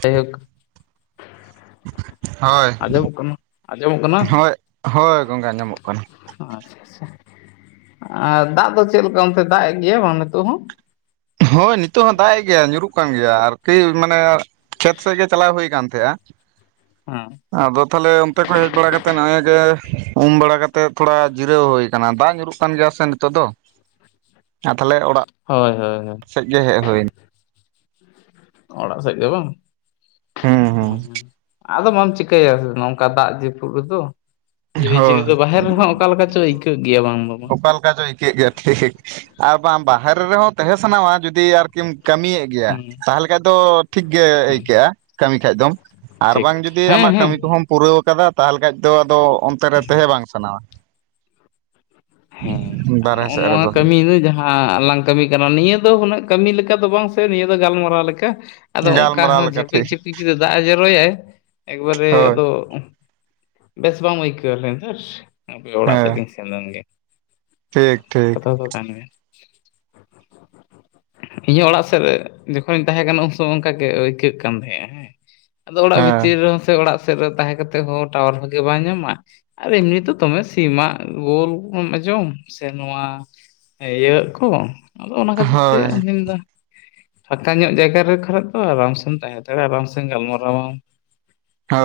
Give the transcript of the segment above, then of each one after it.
ᱡᱟᱭ ᱦᱳᱠ ᱾ ᱦᱳᱭ, ᱟᱸᱡᱚᱢᱚᱜ ᱠᱟᱱᱟ ᱦᱳᱭ ᱦᱳᱭ ᱜᱚᱢᱠᱮ ᱟᱡᱚᱢᱚᱜ ᱠᱟᱱᱟ ᱾ ᱟᱪᱪᱷᱟ ᱟᱪᱪᱷᱟ ᱟᱨ ᱫᱟᱜ ᱫᱚ ᱪᱮᱫ ᱞᱮᱠᱟ ᱚᱱᱛᱮ ᱫᱟᱜ ᱮᱫ ᱜᱮᱭᱟ ᱵᱟᱝ ᱱᱤᱛᱚᱜ ᱦᱚᱸ? ᱦᱳᱭ ᱱᱤᱛᱚᱜ ᱦᱚᱸ ᱫᱟᱜ ᱮ ᱜᱮᱭᱟ ᱧᱩᱨᱩᱜ ᱠᱟᱱ ᱜᱮᱭᱟ ᱟᱨ [unintelligible] ᱢᱟᱱᱮᱼᱼ ᱠᱷᱮᱛ ᱥᱮᱫ ᱜᱮ ᱪᱟᱞᱟᱣ ᱦᱩᱭ ᱠᱟᱱ ᱛᱟᱦᱮᱜ-ᱟ ᱾ ᱦᱮᱸ ᱟᱫᱚ ᱛᱟᱦᱚᱞᱮ ᱚᱱᱛᱮ ᱠᱷᱚᱱ ᱦᱮᱡ ᱵᱟᱲᱟ ᱠᱟᱛᱮ ᱱᱮᱜ ᱮ ᱜᱮ ᱩᱢ ᱵᱟᱲᱟ ᱠᱟᱛᱮᱜ ᱛᱷᱚᱲᱟ ᱡᱤᱨᱟᱹᱣ ᱦᱩᱭ ᱟᱠᱟᱱᱟ ᱫᱟᱜ ᱧᱩᱨᱩᱜᱼᱼ ᱠᱟᱱ ᱜᱮᱭᱟ ᱥᱮ ᱱᱤᱛᱚᱜ ᱫᱚ ᱟᱨ ᱛᱟᱦᱚᱞᱮ ᱚᱲᱟᱜᱼᱼ ᱦᱳᱭ ᱦᱳᱭ ᱦᱳᱭ ᱾ ᱥᱮᱜ ᱜᱮ ᱦᱮᱡ ᱦᱩᱭᱱᱟ ᱾ ᱚᱲᱟᱜ ᱥᱮᱜ ᱜᱮ ᱵᱟᱝ ᱦᱩᱸ ᱦᱩᱸ ᱦᱩᱸᱻ ᱾ ᱟᱫᱚ ᱢᱟᱢ ᱪᱤᱠᱟᱹᱭᱟ ᱱᱚᱝᱠᱟ ᱫᱟᱜ ᱡᱟᱹᱯᱩᱫ ᱨᱮᱫᱚ? ᱦᱳᱭ [unintelligible] ᱫᱚ ᱵᱟᱦᱮᱨ ᱨᱮᱦᱚᱸ ᱚᱠᱟ ᱞᱮᱠᱟ ᱪᱚ ᱟᱹᱭᱠᱟᱹᱜ ᱜᱮᱭᱟ ᱵᱟᱝ [unintelligible] ᱵᱟᱝ ᱾ ᱚᱠᱟ ᱞᱮᱠᱟ ᱪᱚ ᱟᱹᱭᱠᱟᱹᱜ ᱜᱮᱭᱟ ᱴᱷᱤᱠ ᱟᱨ ᱵᱟᱝ ᱵᱟᱦᱮᱨᱮ ᱨᱮᱦᱚᱸ ᱛᱟᱦᱮᱸ ᱥᱟᱱᱟᱣᱟ ᱡᱩᱫᱤ ᱟᱨᱠᱤᱢ ᱠᱟᱹᱢᱤᱭᱮᱫᱼᱼ [unintelligible] ᱜᱮᱭᱟ ᱦᱮᱸ ᱛᱟᱦᱚᱞᱮ ᱠᱷᱟᱡ ᱫᱚ ᱴᱷᱤᱠ ᱜᱮ ᱦᱮᱸ ᱟᱹᱭᱠᱟᱹᱜ-ᱟ ᱠᱟᱹᱢᱤ ᱠᱷᱟᱡ ᱫᱚᱢ ᱾ ᱟᱨ ᱴᱷᱤᱠ ᱵᱟᱝ ᱡᱩᱫᱤ ᱦᱮᱸ ᱟᱢᱟᱜ ᱦᱮᱸ ᱠᱟᱹᱢᱤ ᱠᱚᱦᱚᱢ ᱯᱩᱨᱟᱹᱣ ᱟᱠᱟᱫᱟ ᱛᱟᱦᱚᱞᱮ ᱠᱷᱟᱡ ᱫᱚ ᱟᱫᱚ ᱚᱱᱛᱮ ᱨᱮ ᱛᱟᱦᱮᱸ ᱵᱟᱝ ᱥᱟᱱᱟᱣᱟ ᱾ ᱦᱮᱸ ᱟᱨ ᱵᱟᱨᱦᱮ ᱱᱚᱜ ᱚ ᱥᱮᱫ ᱱᱚᱣᱟ ᱨᱮᱫᱚ ᱠᱟᱹᱢᱤ ᱫᱚ ᱡᱟᱦᱟᱸᱼᱼ ᱦᱟᱸ ᱞᱟᱝ ᱠᱟᱹᱢᱤ ᱠᱟᱱᱟ ᱱᱤᱭᱟᱹ ᱫᱚ ᱦᱩᱱᱟᱹᱜ ᱠᱟᱹᱢᱤ ᱞᱮᱠᱟ ᱫᱚ ᱵᱟᱝ ᱥᱮ ᱱᱤᱭᱟᱹ ᱫᱚ ᱜᱟᱞᱢᱟᱨᱟᱣ ᱞᱮᱠᱟ ᱾ ᱟᱫᱚ ᱚᱱᱠᱟ ᱜᱟᱞᱢᱟᱨᱟᱣ ᱦᱚᱸ ᱞᱮᱠᱟ ᱡᱷᱤᱯᱤᱠ ᱴᱷᱤᱠ ᱡᱷᱤᱯᱤᱠ ᱡᱩᱫᱤ ᱫᱟᱜ ᱮ ᱡᱚᱨᱚᱭᱟᱭᱼᱼ ᱮᱠᱵᱟᱨᱮ ᱦᱳᱭ ᱟᱫᱚᱼᱼ ᱵᱮᱥ ᱵᱟᱢ ᱟᱹᱭᱠᱟᱹᱣᱟ ᱞᱮᱭᱟᱢ ᱫᱷᱟᱹᱨ ᱦᱟᱯᱮ ᱚᱲᱟᱜ ᱥᱮᱫ ᱦᱮᱸ ᱜᱮᱧ ᱥᱮᱱ ᱞᱮᱱ ᱜᱮ ᱾ ᱴᱷᱤᱠ ᱴᱷᱤᱠ ᱾ [unintelligible] [unintelligible] ᱤᱧᱦᱚ ᱚᱲᱟᱜ ᱥᱮᱜ ᱨᱮ ᱡᱚᱠᱷᱚᱱᱤᱧ ᱛᱟᱦᱮᱸ ᱠᱟᱱᱟ ᱩᱱ ᱥᱳᱢᱳ ᱚᱝᱠᱟ ᱜᱮ ᱟᱹᱭᱠᱟᱹᱜ ᱠᱟᱱ ᱛᱟᱦᱮᱸᱱᱟ ᱦᱮᱸ ᱾ ᱟᱫᱚ ᱚᱲᱟᱜ ᱦᱮᱸ ᱵᱷᱤᱛᱤᱨ ᱨᱮᱦᱚᱸ ᱥᱮ ᱚᱲᱟᱜ ᱥᱮᱜ ᱨᱮ ᱛᱟᱦᱮᱸ ᱠᱟᱛᱮ ᱦᱚᱸ ᱴᱟᱣᱟᱨ ᱵᱷᱟᱜᱮ ᱵᱟᱭ ᱧᱟᱢᱟᱭ ᱟᱨ ᱮᱢᱱᱤ ᱛᱚ ᱫᱚᱢᱮ ᱥᱤᱢᱟᱜ ᱜᱳᱞ ᱮᱢ ᱟᱸᱡᱚᱢ ᱥᱮ ᱱᱚᱣᱟ ᱤᱭᱟ. ᱜ ᱠᱩ ᱟᱫᱚ ᱚᱱᱟ ᱠᱷᱟᱹᱛᱤᱨ ᱛᱮ ᱦᱳᱭ [unintelligible] ᱢᱮᱱ ᱫᱟ ᱯᱷᱟᱸᱠᱟ ᱧᱚᱜ ᱡᱟᱭᱜᱟ ᱨᱮ ᱠᱷᱟᱨᱮᱜ ᱫᱚ ᱟᱨᱟᱢ ᱥᱮᱢ ᱛᱟᱦᱮᱸ ᱫᱟᱲᱮᱭᱟᱜᱼᱟ ᱟᱨᱟᱢ ᱥᱮ ᱜᱟᱞᱢᱟᱨᱟᱣᱟᱢ᱾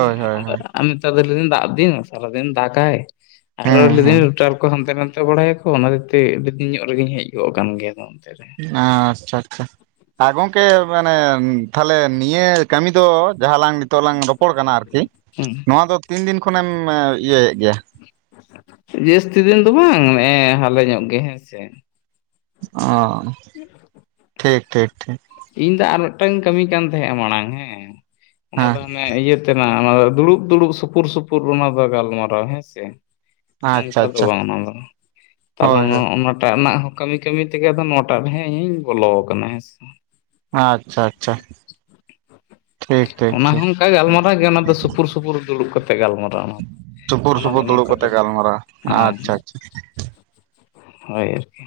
ᱦᱮᱸ ᱦᱳᱭ ᱟᱫᱚ ᱦᱳᱭ ᱟᱨ ᱱᱮᱛᱟᱨ ᱫᱚ ᱞᱟᱹᱭ ᱫᱤᱧ ᱫᱟᱜ ᱫᱤᱱ ᱥᱟᱨᱟ ᱫᱤᱱ ᱫᱟᱜᱟᱭ ᱟᱨ ᱦᱚ ᱦᱩᱸ ᱞᱟᱹᱭ ᱫᱤᱧ ᱦᱩᱸ ᱨᱳᱴᱟᱨ ᱠᱚ ᱦᱟᱱᱛᱮ ᱱᱟᱛᱮ ᱵᱟᱲᱟᱭᱟᱠᱳ ᱚᱱᱟ [unintelligible] ᱟᱹᱰᱤ ᱫᱤᱱ ᱧᱚᱜ ᱨᱮᱜᱮᱧ ᱦᱮᱡ ᱜᱚᱜ ᱟᱠᱟᱱ ᱜᱮᱭᱟ ᱚᱱᱛᱮ ᱨᱮ᱾ ᱟᱪᱪᱷᱟ ᱟᱪᱪᱷᱟ ᱾ ᱦᱟᱸ ᱜᱚᱝᱠᱮ ᱢᱟᱱᱮ ᱛᱟᱞᱮᱦᱮ ᱱᱤᱭᱟᱹ ᱠᱟᱹᱢᱤ ᱫᱚ ᱡᱟᱦᱟᱸ ᱞᱟᱝ ᱱᱤᱛᱚᱜ ᱞᱟᱝ ᱨᱚᱯᱚᱲ ᱠᱟᱱᱟ ᱟᱨ ᱠᱤ ᱦᱮᱸ ᱱᱚᱣᱟ ᱫᱚ ᱛᱤᱱ ᱫᱤᱱ ᱠᱷᱚᱱᱮᱢ ᱤᱭᱟᱹᱭᱮᱜ ᱜᱮᱭᱟ? ᱡᱟᱹᱥᱛᱤ ᱫᱤᱱ ᱫᱚ ᱵᱟᱝ ᱮᱻ ᱦᱟᱞᱮ ᱧᱚᱜ ᱜᱮ ᱦᱮᱸ ᱥᱮ ᱾ ᱚᱸ, ᱴᱷᱤᱠ ᱴᱷᱤᱠ ᱴᱷᱤᱠ ᱾ ᱤᱧ ᱫᱚ ᱟᱨ ᱢᱤᱫᱴᱟ. ᱝ ᱤᱧ ᱠᱟᱹᱢᱤ ᱠᱟᱱ ᱛᱟᱦᱮᱸᱱᱟ ᱢᱟᱲᱟᱝ ᱦᱮᱸ ᱚᱱᱟ ᱫᱚ ᱦᱟᱱᱮ ᱦᱮᱸ ᱤᱭᱟᱹ ᱛᱮᱱᱟᱜ ᱚᱱᱟ ᱫᱚ ᱫᱩᱲᱩᱵ, ᱫᱩᱲᱩᱵ, ᱥᱩᱯᱩᱨ, ᱥᱩᱯᱩᱨ ᱚᱱᱟ ᱫᱚ ᱜᱟᱞᱢᱟᱨᱟᱣ ᱦᱮᱸ ᱥᱮ ᱾ ᱟᱪᱪᱷᱟ ᱱᱚᱝᱠᱟ ᱫᱚ ᱟᱪᱪᱷᱟ ᱵᱟᱝ ᱚᱱᱟ ᱫᱚ ᱛᱟᱦᱞᱮ ᱦᱳᱭ ᱦᱳᱭ ᱱᱚᱜ-ᱱᱟᱴᱟᱜ ᱨᱮᱱᱟᱜ ᱦᱚᱸ ᱠᱟᱹᱢᱤ, ᱠᱟᱹᱢᱤ ᱛᱮᱜᱮ ᱟᱫᱚ ᱱᱚᱣᱟᱴᱟᱜ ᱨᱮᱦᱟᱜ ᱤᱧ ᱵᱚᱞᱚ ᱟᱠᱟᱱᱟ ᱦᱮᱸ ᱥᱮ ᱾ ᱟᱪᱪᱷᱟ ᱟᱪᱪᱷᱟ ᱾ ᱴᱷᱤᱠ ᱴᱷᱤᱠ ᱚᱱᱟ ᱴᱷᱤᱠ ᱦᱚᱸ ᱾ ᱚᱱᱠᱟ ᱜᱟᱞᱢᱟᱣᱟ ᱜᱮ ᱚᱱᱟ ᱫᱚ ᱥᱩᱯᱩᱨ, ᱥᱩᱯᱩᱨ ᱫᱩᱲᱩᱵ ᱠᱟᱛᱮ ᱜᱟᱞᱢᱟᱨᱟᱣ᱾ ᱚᱱᱟ ᱥᱩᱯᱩᱨ, ᱚᱱᱟ ᱫᱚ ᱥᱩᱯᱩᱨ ᱫᱩᱲᱩᱵ ᱱᱚᱝᱠᱟ ᱫᱚ ᱠᱟᱛᱮᱜ ᱜᱟᱞᱢᱟᱨᱟᱣ ᱦᱮᱸ ᱟᱪᱪᱷᱟ ᱟᱪᱪᱷᱟ᱾ ᱦᱳᱭ ᱟᱨᱠᱤ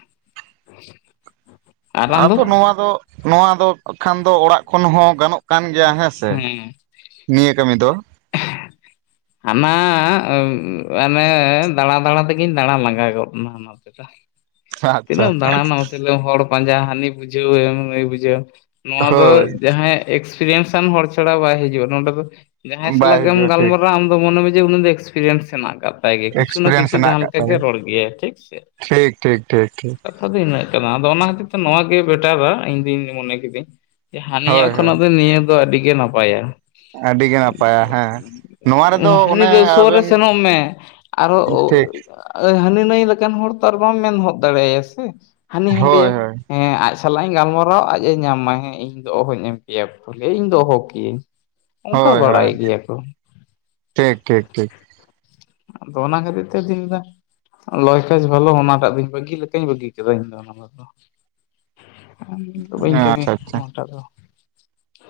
᱾ ᱟᱫᱚ ᱱᱚᱣᱟ ᱫᱚ, ᱱᱚᱣᱟ ᱫᱚ, ᱠᱷᱟᱱ ᱫᱚ ᱚᱲᱟᱜ ᱠᱷᱚᱱ ᱦᱚᱸ ᱜᱟᱱᱚᱜ ᱠᱟᱱ ᱜᱮᱭᱟ ᱦᱮᱸ ᱥᱮ ᱱᱤᱭᱟᱹ ᱠᱟᱹᱢᱤ ᱫᱚ᱾ ᱦᱟᱱᱟ [unintelligible] ᱦᱟᱱᱮ ᱫᱟᱬᱟ, ᱫᱟᱬᱟ ᱛᱮᱜᱤᱧ ᱫᱟᱬᱟ ᱞᱟᱸᱜᱟᱣ ᱜᱚᱫ ᱱᱟ ᱦᱟᱱᱟ ᱫᱚ᱾ [unintelligible] ᱟᱪᱪᱷᱟ ᱛᱤᱱᱟᱹᱜ ᱮᱢ ᱫᱟᱬᱟᱱᱟ ᱢᱟᱥᱮ ᱞᱟᱹᱭ ᱢᱮ ᱦᱚᱲ ᱯᱟᱸᱡᱟ ᱦᱟᱱᱤ ᱵᱩᱡᱷᱟᱹᱣ ᱮᱢ, ᱱᱩᱭ ᱵᱩᱡᱷᱟᱹᱣ ᱮᱢ ᱱᱚᱣᱟ ᱫᱚ ᱦᱳᱭ ᱡᱟᱦᱟᱸᱭ ᱮᱠᱥᱯᱤᱨᱤᱭᱮᱱᱥ ᱥᱟᱱ ᱦᱚᱲ ᱪᱷᱟᱲᱟ ᱵᱟᱭ ᱦᱤᱡᱩᱜ ᱟᱭ ᱱᱚᱸᱰᱮ ᱫᱚ᱾ ᱡᱟᱦᱟᱸᱭ ᱵᱟᱭ ᱥᱟᱞᱟᱜ ᱜᱮᱢ ᱦᱤᱡᱩᱜᱼᱟ ᱴᱷᱤᱠ ᱜᱟᱞᱢᱟᱨᱟᱣᱟ ᱟᱢ ᱫᱚ ᱢᱚᱱᱮ ᱢᱮ ᱡᱮ ᱩᱱᱤ ᱫᱚ ᱮᱠᱥᱯᱮᱨᱤᱭᱮᱱᱥ ᱦᱮᱱᱟᱜ ᱟᱠᱟᱫ ᱛᱟᱭ ᱜᱮ ᱠᱤᱪᱷᱩ, ᱱᱟ ᱮᱠᱥᱯᱮᱨᱤᱭᱮᱱᱥ ᱠᱤᱪᱷᱩ ᱦᱮᱱᱟᱜ ᱡᱟᱦᱟᱸ ᱟᱠᱟᱫ ᱞᱮᱠᱟ ᱜᱮ ᱛᱟᱵᱤᱱᱟ ᱨᱚᱲ ᱜᱮᱭᱟᱭ ᱴᱷᱤᱠ ᱥᱮ ᱴᱷᱤᱠ ᱴᱷᱤᱠ ᱴᱷᱤᱠ ᱴᱷᱤᱠ ᱠᱟᱛᱷᱟ ᱫᱚ ᱤᱱᱟᱹᱜ ᱠᱟᱱᱟ ᱟᱫᱚ ᱚᱱᱟ ᱦᱚᱛᱮ ᱛᱮ ᱱᱚᱣᱟ ᱜᱮ ᱵᱮᱴᱟᱨᱨᱟ ᱤᱧ [unintelligible] ᱫᱩᱧ ᱢᱚᱱᱮ ᱠᱤᱫᱟᱹᱧ ᱡᱮ ᱦᱳᱭ ᱦᱟᱱᱤᱟᱜ ᱦᱳᱭ ᱱᱤᱭᱟᱹ ᱫᱚ ᱟᱹᱰᱤ ᱜᱮ ᱱᱟᱯᱟᱭᱟ᱾ ᱟᱹᱰᱤᱜᱮ ᱱᱟᱯᱟᱭᱟ ᱦᱮᱸ ᱱᱚᱣᱟ ᱨᱮᱫᱚ [unintelligible] ᱦᱟᱹᱱᱤ ᱚᱱᱮ ᱫᱚ ᱥᱳᱨ ᱨᱮ ᱟᱵᱮᱱ ᱥᱮᱱᱚᱜ ᱢᱮ᱾ ᱟᱨᱚ ᱳᱜ ᱴᱷᱤᱠ ᱟᱫᱚ ᱦᱟᱹᱱᱤ ᱱᱟᱹᱭ ᱞᱮᱠᱟᱱ ᱦᱚᱲ ᱛᱚ ᱟᱨ ᱵᱟᱢ ᱢᱮᱱᱦᱚᱫ ᱫᱟᱲᱮᱭᱟᱭᱟ ᱥᱮ ᱦᱟᱹᱱᱤ ᱦᱟᱭ ᱞᱟᱹᱭ ᱦᱳᱭ ᱟᱭ ᱦᱳᱭ ᱦᱮᱸ ᱟᱡ ᱥᱟᱞᱟᱜ ᱤᱧ ᱜᱟᱞᱢᱟᱨᱟᱣᱟ ᱟᱡ ᱮ ᱧᱟᱢᱟᱭ ᱦᱮᱸ ᱤᱧ ᱫᱚ ᱚᱦᱚᱧ ᱮᱢ ᱠᱮ ᱭᱟ ᱯᱚᱞᱮ ᱤᱧ ᱫᱚ ᱚᱦᱚᱠᱤᱭᱟᱹᱧ᱾ ᱚᱝᱠᱟ ᱦᱳᱭ ᱦᱳᱭ ᱵᱟᱲᱟᱭ ᱜᱮᱭᱟ ᱠᱩ᱾ ᱴᱷᱤᱠ ᱴᱷᱤᱠ ᱴᱷᱤᱠ ᱟᱫᱚ ᱚᱱᱟ ᱠᱷᱟᱹᱛᱤᱨ ᱛᱮ ᱟᱫᱤᱧ ᱞᱟᱹᱭ ᱫᱟ ᱞᱚᱭ ᱠᱟᱡᱽ ᱵᱷᱟᱞᱚ ᱚᱱᱟᱴᱟᱜ ᱫᱩᱧ ᱵᱟᱹᱜᱤ ᱞᱮᱠᱟᱧ ᱵᱟᱹᱜᱤ ᱠᱮᱫᱟ ᱤᱧ ᱫᱚ ᱚᱱᱟ ᱫᱚ ᱾ [unintelligible] ᱵᱟᱹᱧ ᱠᱟᱹᱢᱤᱭᱟ. ᱟᱪᱪᱷᱟ ᱟᱪᱪᱷᱟ ᱱᱳᱣᱟᱴᱟᱜ ᱫᱚ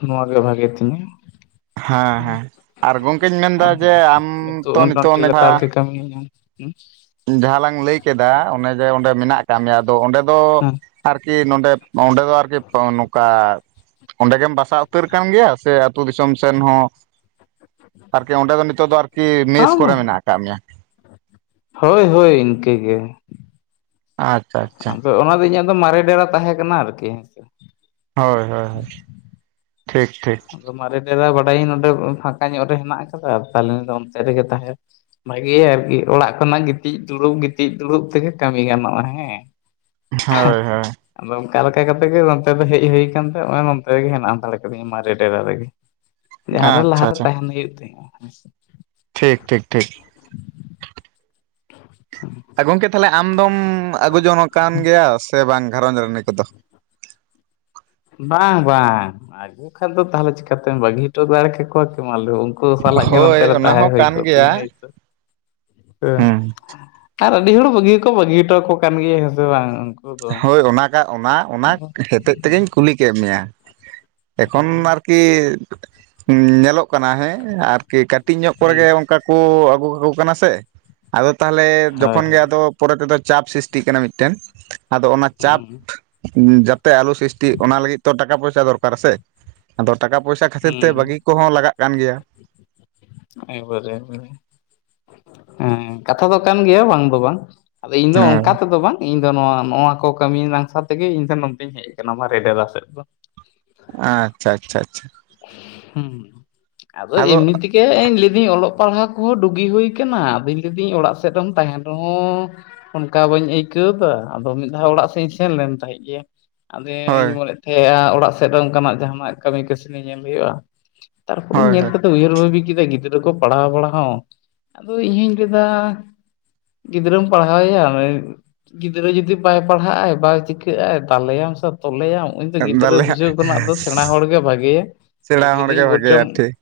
ᱱᱚᱣᱟ ᱜᱮ ᱵᱷᱟᱜᱮ ᱛᱤᱧᱟᱹ ᱦᱮᱸ ᱦᱩᱸ ᱦᱮᱸ ᱟᱨ ᱜᱚᱝᱠᱮᱧ ᱢᱮᱱᱫᱟ ᱟᱫᱚ ᱡᱮ ᱟᱢ ᱱᱤᱛᱳᱜ ᱛᱚ ᱢᱚᱴᱟ ᱱᱤᱛᱚᱜ ᱢᱩᱴᱤ ᱚᱱᱮ ᱞᱮᱛᱟᱲ ᱡᱟᱦᱟᱸ ᱜᱮ ᱠᱟ ᱠᱟᱹᱢᱤ ᱧᱟᱢ ᱦᱩᱸ ᱡᱟᱦᱟᱸ ᱞᱟᱝ ᱞᱟᱹᱭ ᱠᱮᱫᱟ ᱚᱱᱮ ᱡᱮ ᱚᱸᱰᱮ ᱢᱮᱱᱟᱜ ᱟᱠᱟᱜ ᱢᱮᱭᱟ ᱟᱫᱚ ᱚᱸᱰᱮ ᱫᱚ ᱟᱨᱠᱤ ᱱᱚᱰᱮᱯ ᱚᱸᱰᱮ ᱫᱚ ᱟᱨᱠᱤ ᱱᱚᱝᱠᱟ ᱚᱸᱰᱮ ᱜᱮᱢ ᱵᱟᱥᱟ ᱩ ᱛᱟᱹᱨ ᱠᱟᱱ ᱜᱮᱭᱟ ᱥᱮ ᱟᱹᱛᱩ ᱫᱤᱥᱚᱢ ᱥᱮᱱ ᱦᱚᱸ ᱟᱨᱠᱤ ᱚᱸᱰᱮ ᱫᱚ ᱱᱤᱛᱳᱜ ᱫᱚ ᱟᱨᱠᱤ ᱢᱮᱥ ᱠᱚᱨᱮ ᱦᱮᱸ ᱢᱮᱱᱟᱜ ᱟᱠᱟᱜ ᱢᱮᱭᱟ? ᱦᱳᱭ ᱦᱳᱭ ᱤᱱᱠᱟᱹ ᱜᱮ ᱟᱪᱪᱷᱟ ᱟᱪᱪᱷᱟ ᱟᱫᱚ ᱚᱱᱟ ᱫᱚ ᱤᱧᱟᱹᱜ ᱫᱚ ᱢᱟᱨᱮ ᱰᱮᱨᱟ ᱛᱟᱦᱮᱸ ᱠᱟᱱᱟ ᱟᱨᱠᱤ ᱦᱳᱭ ᱦᱳᱭ ᱦᱳᱭ ᱴᱷᱤᱠ ᱴᱷᱤᱠ ᱟᱫᱚ ᱢᱟᱨᱮ ᱰᱮᱨᱟ ᱵᱟᱰᱟᱭᱟᱹᱧ ᱱᱚᱰᱮ ᱯᱷᱟᱸᱠᱟ ᱧᱚᱜ ᱨᱮ ᱦᱮᱱᱟᱜ ᱟᱠᱟᱫᱟ ᱛᱟᱦᱚᱞᱮᱧ ᱞᱟᱹᱭ ᱮᱫᱟ ᱚᱱᱛᱮ ᱨᱮᱜᱮ ᱛᱟᱦᱮᱸ ᱵᱷᱟᱜᱮ ᱟᱨᱠᱤ ᱚᱲᱟᱜ ᱠᱷᱚᱱᱟᱜ ᱜᱤᱛᱤᱡ ᱫᱩᱲᱩᱵ ᱜᱤᱛᱤᱡ ᱫᱩᱲᱩᱵ ᱛᱮᱜᱮ ᱠᱟᱹᱢᱤ ᱜᱟᱱᱚᱜᱼᱟ ᱦᱮᱸ ᱦᱳᱭ ᱦᱳᱭ ᱟᱫᱚ ᱚᱱᱠᱟ ᱞᱮᱠᱟ ᱠᱟᱛᱮᱜ ᱜᱮ ᱱᱚᱛᱮ ᱫᱚ ᱦᱮᱡ ᱦᱩᱭ ᱟᱠᱛᱮ ᱱᱚᱛᱮ ᱨᱮᱜ ᱦᱮᱱᱟᱜ ᱫᱟᱲᱮ ᱠᱟᱹᱫᱤᱧᱟ ᱢᱟᱨᱮ ᱰᱮᱨᱟ ᱨᱮᱜᱮ ᱡᱟᱦᱟᱸᱨᱮ ᱟᱪᱪᱷᱟ ᱞᱟᱦᱟᱨᱮ ᱟᱪᱪᱷᱟ ᱛᱟᱦᱮᱱ ᱦᱩᱭᱩᱜ ᱛᱟᱦᱮᱜ-ᱟ ᱦᱮᱸᱥᱮ ᱴᱷᱤᱠ ᱴᱷᱤᱠ ᱴᱷᱤᱠ [inaudible] ᱦᱮᱸ ᱜᱚᱢᱠᱮ ᱛᱟᱦᱚᱞᱮ ᱟᱢ ᱫᱚᱢ ᱟᱹᱜᱩ ᱡᱚᱝ ᱟᱠᱟᱱ ᱜᱮᱭᱟ ᱥᱮ ᱵᱟᱝ ᱜᱷᱟᱨᱚᱸᱡᱽ ᱨᱟᱹᱱᱤ ᱠᱚᱫᱚ ᱵᱟᱝ ᱵᱟᱝ ᱟᱹᱜᱩ ᱠᱷᱟᱱ ᱫᱚ ᱛᱟᱦᱚᱞᱮ ᱪᱤᱠᱟᱹᱛᱮᱢ ᱵᱟᱹᱜᱤ ᱦᱚᱴᱚ ᱫᱟᱲᱮ ᱠᱮᱠᱚᱣᱟ ᱠᱤ ᱢᱟ ᱞᱟᱹᱭᱢᱮ ᱩᱱᱠᱩ ᱥᱟᱞᱟᱜ ᱜᱮ ᱱᱚᱛᱮ ᱦᱳᱭ ᱨᱮ ᱚᱱᱟ ᱛᱟᱦᱮᱸ ᱦᱚᱸ ᱦᱩᱭ ᱠᱟᱱ ᱠᱚᱜ ᱛᱤᱧᱟᱹ ᱜᱮᱭᱟ ᱦᱳᱭᱛᱚ ᱦᱮᱸ ᱦᱩᱸ ᱟᱨ ᱟᱹᱰᱤ ᱦᱚᱲ ᱵᱟᱹᱜᱤ ᱦᱚᱠᱚ ᱵᱟᱹᱜᱤ ᱦᱚᱴᱚ ᱟᱠᱚ ᱠᱟᱱ ᱜᱮᱭᱟ ᱦᱮᱸ ᱥᱮ ᱵᱟᱝ ᱫᱚ ᱦᱳᱭ ᱚᱱᱟ ᱠᱟᱜ ᱚᱱᱟ ᱚᱱᱟ ᱟᱫᱚ ᱦᱚᱛᱮᱫ ᱛᱮᱜᱤᱧ ᱠᱩᱞᱤ ᱠᱮᱫ ᱢᱮᱭᱟ ᱮᱠᱷᱚᱱ ᱟᱨᱠᱤ ᱠᱤ ᱧᱮᱞᱚᱜ ᱠᱟᱱᱟ ᱦᱮᱸ ᱟᱨᱠᱤ ᱠᱟᱹᱴᱤᱡ ᱧᱚᱜ ᱠᱚᱨᱮ ᱦᱳᱭ ᱜᱮ ᱚᱱᱠᱟ ᱠᱚ ᱟᱹᱜᱩ ᱠᱟᱠᱚ ᱠᱟᱱᱟ ᱥᱮ ᱟᱫᱚ ᱛᱟᱦᱚᱞᱮ ᱡᱚᱠᱷᱚᱱ ᱜᱮ ᱦᱳᱭ ᱟᱫᱚ ᱯᱚᱨᱮ ᱛᱮᱫᱚ ᱪᱟᱯ ᱥᱤᱥᱴᱤᱜ ᱠᱟᱱᱟ ᱢᱤᱫᱴᱮᱱ ᱟᱫᱚ ᱚᱱᱟ ᱪᱟᱯ ᱡᱟᱛᱮ ᱟᱹᱞᱩ ᱥᱤᱥᱴᱤᱜ ᱚᱱᱟ ᱞᱟᱹᱜᱤᱫ ᱛᱚ ᱴᱟᱠᱟ ᱯᱚᱭᱥᱟ ᱫᱚᱨᱠᱟᱨ ᱥᱮ ᱟᱫᱚ ᱴᱟᱠᱟ ᱯᱚᱭᱥᱟ ᱠᱷᱟᱹᱛᱤᱨ ᱛᱮ ᱦᱩᱸ ᱵᱟᱹᱜᱤ ᱠᱚᱦᱚᱸ ᱞᱟᱜᱟᱜ ᱠᱟᱱ ᱜᱮᱭᱟ ᱮᱠᱵᱟᱨᱮ ᱮᱠᱵᱟᱨᱮ ᱦᱮᱸ ᱠᱟᱛᱷᱟ ᱫᱚ ᱠᱟᱱ ᱜᱮᱭᱟ ᱵᱟᱝ ᱫᱚ ᱵᱟᱝ ᱟᱫᱚ ᱤᱧ ᱫᱚ ᱦᱮᱸ ᱚᱱᱠᱟ ᱛᱮᱫᱚ ᱵᱟᱝ ᱤᱧ ᱫᱚ ᱱᱚᱣᱟ ᱱᱚᱣᱟ ᱠᱚ ᱠᱟᱹᱢᱤ ᱱᱟᱝᱥᱟ ᱛᱮᱜᱮ ᱤᱧ ᱫᱚ ᱱᱚᱛᱮᱧ ᱦᱮᱡ ᱟᱠᱟᱱᱟ ᱢᱟᱨᱮ ᱰᱮᱨᱟ ᱥᱮᱫ ᱫᱚ ᱟᱪᱪᱷᱟ ᱟᱪᱪᱷᱟ ᱟᱪᱪᱷᱟ ᱦᱩᱸ ᱟᱫᱚ ᱮᱢᱱᱤ ᱛᱮᱜᱮ ᱤᱧ ᱞᱟᱹᱭᱫᱟᱹᱧ ᱚᱞᱚᱜ ᱯᱟᱲᱦᱟᱣ ᱠᱚᱦᱚᱸ ᱰᱩᱜᱤ ᱦᱩᱭ ᱠᱟᱱᱟ ᱟᱫᱚ ᱞᱟᱹᱭᱤᱫᱟᱹᱧ ᱚᱲᱟᱜ ᱥᱮᱫ ᱨᱮᱢ ᱛᱟᱦᱮᱱ ᱨᱮᱦᱚᱸ ᱚᱱᱠᱟ ᱵᱟᱹᱧ ᱟᱹᱭᱠᱟᱹᱣ ᱮᱫᱟ ᱟᱫᱚ ᱢᱤᱫ ᱫᱷᱟᱣ ᱚᱲᱟᱜ ᱥᱮᱫ ᱤᱧ ᱥᱮᱱ ᱞᱮᱱ ᱛᱟᱦᱮᱸᱫ ᱜᱮᱭᱟ ᱟᱫᱚᱧ ᱦᱳᱭ ᱢᱚᱱᱮᱭᱮᱫ ᱛᱟᱦᱮᱸᱫᱼᱟ ᱚᱲᱟᱜ ᱥᱮᱫ ᱨᱮ ᱚᱱᱠᱟᱱᱟᱜ ᱡᱟᱦᱟᱱᱟᱜ ᱠᱟᱹᱢᱤ ᱠᱟᱹᱥᱱᱤ ᱧᱮᱞ ᱦᱩᱭᱩᱜᱼᱟ ᱛᱟᱨᱯᱚᱨᱮ ᱦᱳᱭ ᱧᱮᱞ ᱦᱳᱭ ᱩᱭᱦᱟᱹᱨ ᱵᱷᱟᱵᱤ ᱠᱮᱫᱟ ᱜᱤᱫᱽᱨᱟᱹ ᱠᱚ ᱯᱟᱲᱦᱟᱣ ᱵᱟᱲᱟ ᱦᱚᱸ ᱟᱫᱚ ᱤᱧᱦᱚᱧ ᱞᱟᱹᱭ ᱮᱫᱟ ᱜᱤᱫᱽᱨᱟᱹᱢ ᱯᱟᱲᱦᱟᱣ ᱮᱭᱟ ᱱᱟᱹᱭ ᱜᱤᱫᱽᱨᱟᱹ ᱡᱩᱫᱤ ᱵᱟᱭ ᱯᱟᱲᱦᱟᱜ ᱟᱭ ᱵᱟᱭ ᱪᱤᱠᱟᱹᱜᱼᱟ ᱫᱟᱞᱮᱭᱟᱢ ᱥᱮ ᱛᱚᱞᱮᱭᱟᱢ? ᱜᱤᱫᱽᱨᱟᱹ ᱫᱟᱞᱮ ᱵᱩᱡᱷᱟᱹᱣ ᱠᱷᱚᱱᱟᱜ ᱫᱚ ᱥᱮᱬᱟ ᱦᱚᱲᱜᱮ ᱵᱷᱟᱜᱮᱭᱟ ᱥᱮᱬᱟ ᱤᱧ ᱦᱚᱲ ᱜᱮ ᱞᱤᱭᱫᱟᱹᱧ ᱵᱚᱨᱪᱚᱢ ᱵᱷᱟᱜᱮᱭᱟ ᱴᱷᱤᱠ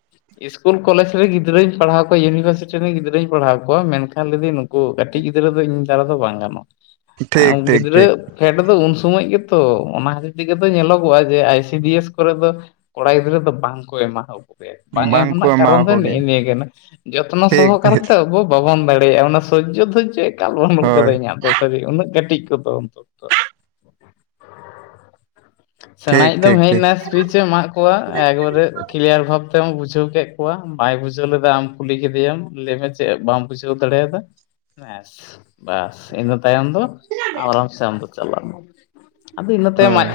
ᱤᱥᱠᱩᱞ ᱠᱚᱞᱮᱡᱽ ᱨᱮᱱ ᱜᱤᱫᱽᱨᱟᱹᱧ ᱯᱟᱲᱦᱟᱣ ᱠᱚᱣᱟ ᱤᱭᱩᱱᱤᱵᱷᱟᱨᱥᱤᱴᱤ ᱨᱮᱱ ᱜᱤᱫᱽᱨᱟᱹᱧ ᱯᱟᱲᱦᱟᱣ ᱠᱚᱣᱟ ᱢᱮᱱᱠᱷᱟᱱ ᱞᱟᱹᱭ ᱫᱟᱹᱧ ᱱᱩᱠᱩ ᱩᱱᱠᱩ ᱠᱟᱹᱴᱤᱡ ᱜᱤᱫᱽᱨᱟᱹ ᱫᱚ ᱤᱧ ᱫᱟᱨᱟ ᱫᱚ ᱵᱟᱝ ᱜᱟᱱᱚᱜᱼᱟ ᱴᱷᱤᱠ ᱴᱷᱤᱠ ᱜᱤᱫᱽᱨᱟᱹ ᱴᱷᱤᱠ ᱯᱷᱮᱰ ᱫᱚ ᱩᱱ ᱥᱚᱢᱚᱭ ᱜᱮᱛᱚ ᱚᱱᱟ ᱠᱷᱟᱛᱤᱨ ᱛᱮᱜᱮ ᱛᱚ ᱧᱮᱞᱚᱜᱚᱜᱼᱟ ᱡᱮ ᱟᱭ ᱥᱤ ᱰᱤ ᱮᱥ ᱠᱚᱨᱮ ᱫᱚ ᱠᱚᱲᱟ ᱜᱤᱫᱽᱨᱟᱹ ᱫᱚ ᱵᱟᱝ ᱠᱚ ᱮᱢᱟ ᱟᱠᱚᱣᱟ ᱵᱟᱝ ᱮᱢ ᱵᱟᱝᱠᱚ ᱨᱮᱱᱟᱜ ᱮᱢᱟ ᱠᱟᱨᱚᱱ ᱫᱚ ᱠᱚ ᱜᱮ ᱱᱮᱜᱼᱮ ᱱᱤᱭᱟᱹᱜᱮ ᱡᱚᱛᱱᱚ ᱴᱷᱤᱠ ᱥᱚᱦᱚ ᱴᱷᱤᱠ ᱠᱟᱨᱛᱮ ᱟᱵᱚ ᱵᱟᱵᱚᱱ ᱫᱟᱲᱮᱭᱟᱜᱼᱟ ᱚᱱᱟ ᱥᱚᱡᱽᱡᱳ ᱫᱷᱚᱨᱡᱳ ᱮᱠᱟᱞ ᱵᱟᱹᱱᱩᱜ ᱦᱳᱭ ᱟᱠᱟᱫᱟ ᱤᱧᱟᱹᱜ ᱫᱚ ᱥᱟᱹᱨᱤ ᱩᱱᱟᱹᱜ ᱠᱟᱹᱴᱤᱡ ᱠᱚ ᱚᱱᱛᱚ ᱛᱚ ᱴᱷᱤᱠ ᱥᱮᱬᱟᱭᱤᱪ ᱫᱚᱢ ᱴᱷᱤᱠ ᱦᱮᱡ ᱴᱷᱤᱠ ᱮᱱᱟ ᱥᱯᱤᱪ ᱮᱢ ᱮᱢᱟᱜ ᱠᱚᱣᱟ ᱮᱠᱵᱟᱨᱮ ᱠᱞᱤᱭᱟᱨ ᱵᱷᱟᱵ ᱛᱮᱢ ᱵᱩᱡᱷᱟᱹᱣ ᱠᱮᱫ ᱠᱚᱣᱟ ᱵᱟᱭ ᱵᱩᱡᱷᱟᱹᱣ ᱞᱮᱫᱟ ᱟᱢ ᱠᱩᱞᱤ ᱠᱮᱫᱮᱭᱟᱢ ᱞᱟᱹᱭᱢᱮ ᱪᱮᱫ ᱵᱟᱢ ᱵᱩᱡᱷᱟᱹᱣ ᱫᱟᱲᱮᱭᱟᱫᱟ ᱦᱮᱸ ᱵᱟᱥ ᱤᱱᱟᱹ ᱛᱟᱭᱚᱢ ᱫᱚ ᱟᱨᱟᱢ ᱥᱮ ᱟᱢ ᱫᱚ ᱪᱟᱞᱟᱜ ᱢᱮ ᱟᱫᱚ ᱤᱱᱟᱹ ᱛᱟᱭᱚᱢ ᱦᱳᱭ ᱟᱡ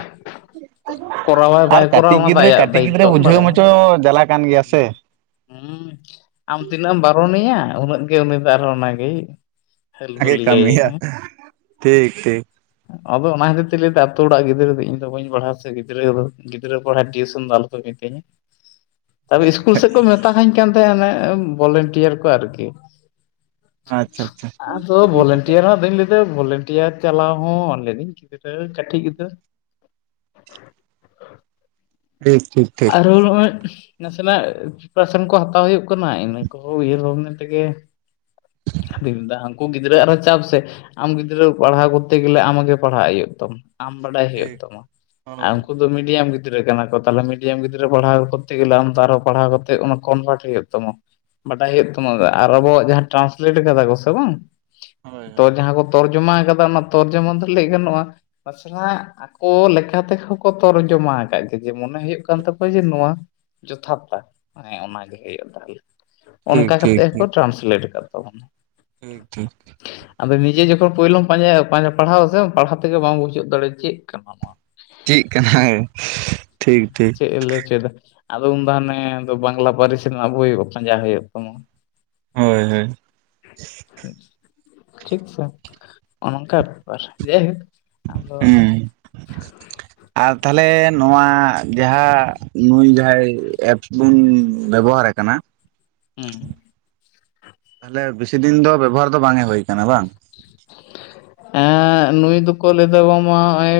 ᱠᱚᱨᱟᱣ ᱟᱭ ᱟᱨ ᱵᱟᱭ ᱠᱚᱨᱟᱣᱟ ᱠᱟᱹᱴᱤᱡ ᱚᱱᱟ ᱫᱚ ᱟᱭᱟᱜ ᱠᱟᱹᱴᱤᱡ ᱜᱤᱫᱽᱨᱟᱹ ᱫᱟᱭᱤᱛᱛᱚ ᱟᱢ ᱵᱩᱡᱷᱟᱹᱣ ᱵᱟᱲᱟᱭᱟᱢ ᱢᱟᱪᱚ ᱡᱟᱞᱟ ᱠᱟᱱ ᱜᱮᱭᱟ ᱥᱮ ᱦᱩᱸ ᱟᱢ ᱛᱤᱱᱟᱹᱜ ᱮᱢ ᱵᱟᱨᱚᱱ ᱮᱭᱟ ᱩᱱᱟᱹᱜ ᱜᱮ ᱩᱱᱤ ᱫᱚ ᱟᱨᱦᱚᱸ ᱚᱱᱟᱜᱮᱭ ᱚᱱᱟᱜᱮ ᱠᱟᱹᱢᱤᱭᱟ ᱦᱟᱹᱞᱵᱟᱹᱞᱤᱭᱟᱭᱟ ᱴᱷᱤᱠ ᱴᱷᱤᱠ ᱟᱫᱚ ᱚᱱᱟ ᱠᱷᱟᱸᱛᱤᱨ ᱛᱮ ᱞᱟᱹᱭ ᱮᱫᱟ ᱟᱛᱳ ᱚᱲᱟᱜ ᱜᱤᱫᱽᱨᱟᱹ ᱫᱚ ᱤᱧ ᱫᱚ ᱵᱟᱹᱧ ᱯᱟᱲᱦᱟᱣᱟ ᱥᱮ ᱜᱤᱫᱽᱨᱟᱹ ᱫᱚ ᱜᱤᱫᱽᱟᱹ ᱯᱟᱲᱦᱟᱣ ᱴᱤᱭᱩᱥᱚᱱ ᱫᱚ ᱟᱞᱚᱯᱮ ᱢᱤᱛᱟᱹᱧᱟ ᱛᱚᱵᱮ ᱤᱥᱠᱩᱞ ᱥᱮᱫ ᱠᱚ ᱢᱮᱛᱟ ᱦᱟᱧ ᱛᱟᱦᱮᱸᱱᱟ ᱵᱷᱚᱞᱮᱱᱴᱤᱭᱟᱨ ᱠᱚ ᱟᱨᱠᱤ ᱟᱪᱪᱷᱟ ᱟᱪᱪᱷᱟ ᱫᱚ ᱵᱷᱚᱞᱮᱱᱴᱤᱭᱟᱨ ᱦᱚ ᱟᱫᱚᱧ ᱞᱟᱹᱭᱟ ᱵᱷᱚᱞᱮᱱᱴᱤᱭᱟᱨ ᱪᱟᱞᱟᱣ ᱦᱚᱸ ᱞᱟᱹᱭᱮᱫᱟᱹᱧ ᱜᱤᱫᱽᱨᱟᱹ ᱠᱟᱹᱴᱤᱡ ᱜᱤᱫᱽᱨᱟᱹ ᱴᱷᱤᱠ ᱴᱷᱤᱠ ᱟᱨ ᱱᱚᱜᱼᱚᱭ ᱱᱟᱥᱮᱱᱟᱜ ᱯᱨᱤᱯᱟᱨᱮᱥᱚᱱ ᱠᱚ ᱦᱟᱛᱟᱣ ᱦᱩᱭᱩᱜ ᱠᱟᱱᱟ ᱤᱱᱟᱹ ᱠᱚᱦᱚᱸ ᱩᱭᱦᱟᱹᱨ ᱦᱚᱸ ᱵᱷᱟᱵᱽᱱᱟ ᱛᱮᱜᱮ ᱟᱫᱚᱧ ᱢᱮᱱ ᱫᱟ ᱩᱱᱠᱩ ᱜᱤᱫᱽᱨᱟᱹ ᱟᱨᱦᱚ ᱪᱟᱯ ᱥᱮ ᱟᱢ ᱜᱤᱫᱽᱨᱟᱹ ᱯᱟᱲᱦᱟᱣ ᱠᱚᱨᱛᱮ ᱜᱮᱞᱮ ᱟᱢ ᱟᱜᱮ ᱯᱟᱲᱦᱟᱜ ᱦᱩᱭᱩᱜ ᱛᱟᱢᱟ ᱟᱢ ᱵᱟᱰᱟᱭ ᱦᱩᱭᱩᱜ ᱴᱷᱤᱠ ᱛᱟᱢᱟ ᱟᱨ ᱦᱳᱭ ᱩᱱᱠᱩ ᱫᱚ ᱢᱤᱰᱤᱭᱟᱢ ᱜᱤᱫᱽᱨᱟᱹ ᱠᱟᱱᱟ ᱠᱚ ᱛᱟᱦᱚᱞᱮ ᱢᱤᱰᱤᱭᱟᱢ ᱜᱤᱫᱽᱨᱟᱹ ᱯᱟᱲᱦᱟᱣ ᱠᱚᱨᱛᱮ ᱜᱮᱞᱮ ᱟᱢᱦᱚᱸ ᱯᱟᱲᱦᱟᱣ ᱠᱟᱛᱮ ᱠᱚᱱᱵᱷᱟᱨᱴ ᱦᱩᱭᱩᱜ ᱛᱟᱢᱟ ᱵᱟᱰᱟᱭ ᱦᱩᱭᱩᱜ ᱛᱟᱢᱟ ᱟᱨ ᱟᱵᱚᱣᱟᱜ ᱡᱟᱦᱟᱸ ᱴᱨᱟᱱᱥᱞᱮᱴ ᱠᱟᱫᱟ ᱠᱚ ᱥᱮ ᱵᱟᱝ ᱦᱳᱭ ᱛᱚ ᱦᱳᱭ ᱡᱟᱦᱟᱸ ᱠᱚ ᱛᱚᱨᱡᱚᱢᱟ ᱟᱠᱟᱫᱟ ᱚᱱᱟ ᱛᱚᱨᱡᱚᱢᱟ ᱫᱚ ᱞᱟᱹᱭ ᱜᱟᱱᱚᱜᱼᱟ ᱱᱟᱥᱮᱱᱟᱜ ᱟᱠᱚ ᱞᱮᱠᱟ ᱛᱮᱦᱚᱸ ᱠᱚ ᱛᱚᱨᱡᱚᱢᱟ ᱟᱠᱟᱫ ᱜᱮ ᱡᱮ ᱢᱚᱱᱮ ᱦᱩᱭᱩᱜ ᱠᱟᱱᱟ ᱦᱩᱭᱩᱜ ᱠᱟᱱ ᱛᱟᱠᱚᱣᱟ ᱡᱮ ᱱᱚᱣᱟ ᱡᱚᱛᱷᱟᱛᱟ ᱦᱮᱸ ᱚᱱᱟᱜᱮ ᱦᱩᱭᱩᱜᱼᱟ ᱛᱟᱦᱞᱮ ᱴᱷᱤᱠ ᱚᱱᱠᱟ ᱠᱟᱛᱮᱫ ᱴᱷᱤᱠ ᱦᱚᱸᱠᱚ ᱴᱷᱤᱠ ᱴᱨᱟᱱᱥᱞᱮᱴ ᱟᱠᱟᱫ ᱛᱟᱵᱚᱱᱟ ᱴᱷᱤᱠ ᱴᱷᱤᱠ ᱟᱫᱚ ᱱᱤᱡᱮ ᱡᱚᱠᱷᱚᱱ ᱯᱳᱭᱞᱳᱢ ᱯᱟᱸᱡᱟᱭᱟ ᱯᱟᱲᱦᱟᱣ ᱟ ᱥᱮ ᱯᱟᱲᱦᱟᱣ ᱛᱮᱜᱮ ᱵᱟᱢ ᱵᱩᱡᱷᱩᱜ ᱫᱟᱲᱮᱭᱟᱜᱼᱟ ᱪᱮᱫ ᱠᱟᱱᱟ ᱪᱮᱫ ᱠᱟᱱᱟ ᱪᱮᱫ ᱮ ᱞᱟᱹᱭ ᱦᱚᱪᱚ ᱮᱫᱟ? ᱟᱫᱚ ᱩᱱ ᱫᱚ ᱦᱟᱱᱮ ᱵᱟᱝᱞᱟ ᱯᱟᱹᱨᱤᱥ ᱨᱮᱱᱟᱜ ᱵᱳᱭ ᱯᱟᱸᱡᱟ ᱦᱩᱭᱩᱜ ᱛᱟᱢᱟ ᱦᱳᱭ ᱦᱳᱭ ᱴᱷᱤᱠ ᱥᱮ ᱚᱱᱼᱚᱝᱠᱟ ᱵᱮᱯᱟᱨ ᱡᱟᱭᱦᱳᱠ ᱟᱫᱚ ᱦᱮᱸ ᱟᱨ ᱛᱟᱦᱚᱞᱮ ᱱᱚᱣᱟ ᱡᱟᱦᱟᱸ ᱱᱩᱭ ᱡᱟᱦᱟᱸᱭ ᱮᱯᱥ ᱵᱚᱱ ᱵᱮᱵᱚᱦᱟᱨᱮ ᱠᱟᱱᱟ ᱦᱮᱸ ᱛᱟᱦᱞᱮ ᱵᱮᱥᱤ ᱫᱤᱱ ᱫᱚ ᱵᱮᱵᱚᱦᱟᱨ ᱫᱚ ᱵᱟᱝᱮ ᱦᱩᱭ ᱠᱟᱱᱟ ᱵᱟᱝ ᱮᱸᱻ ᱱᱩᱭ ᱫᱚᱠᱚ ᱞᱟᱹᱭ ᱫᱟ ᱵᱟᱝᱢᱟ ᱱᱚᱜᱼᱚᱭ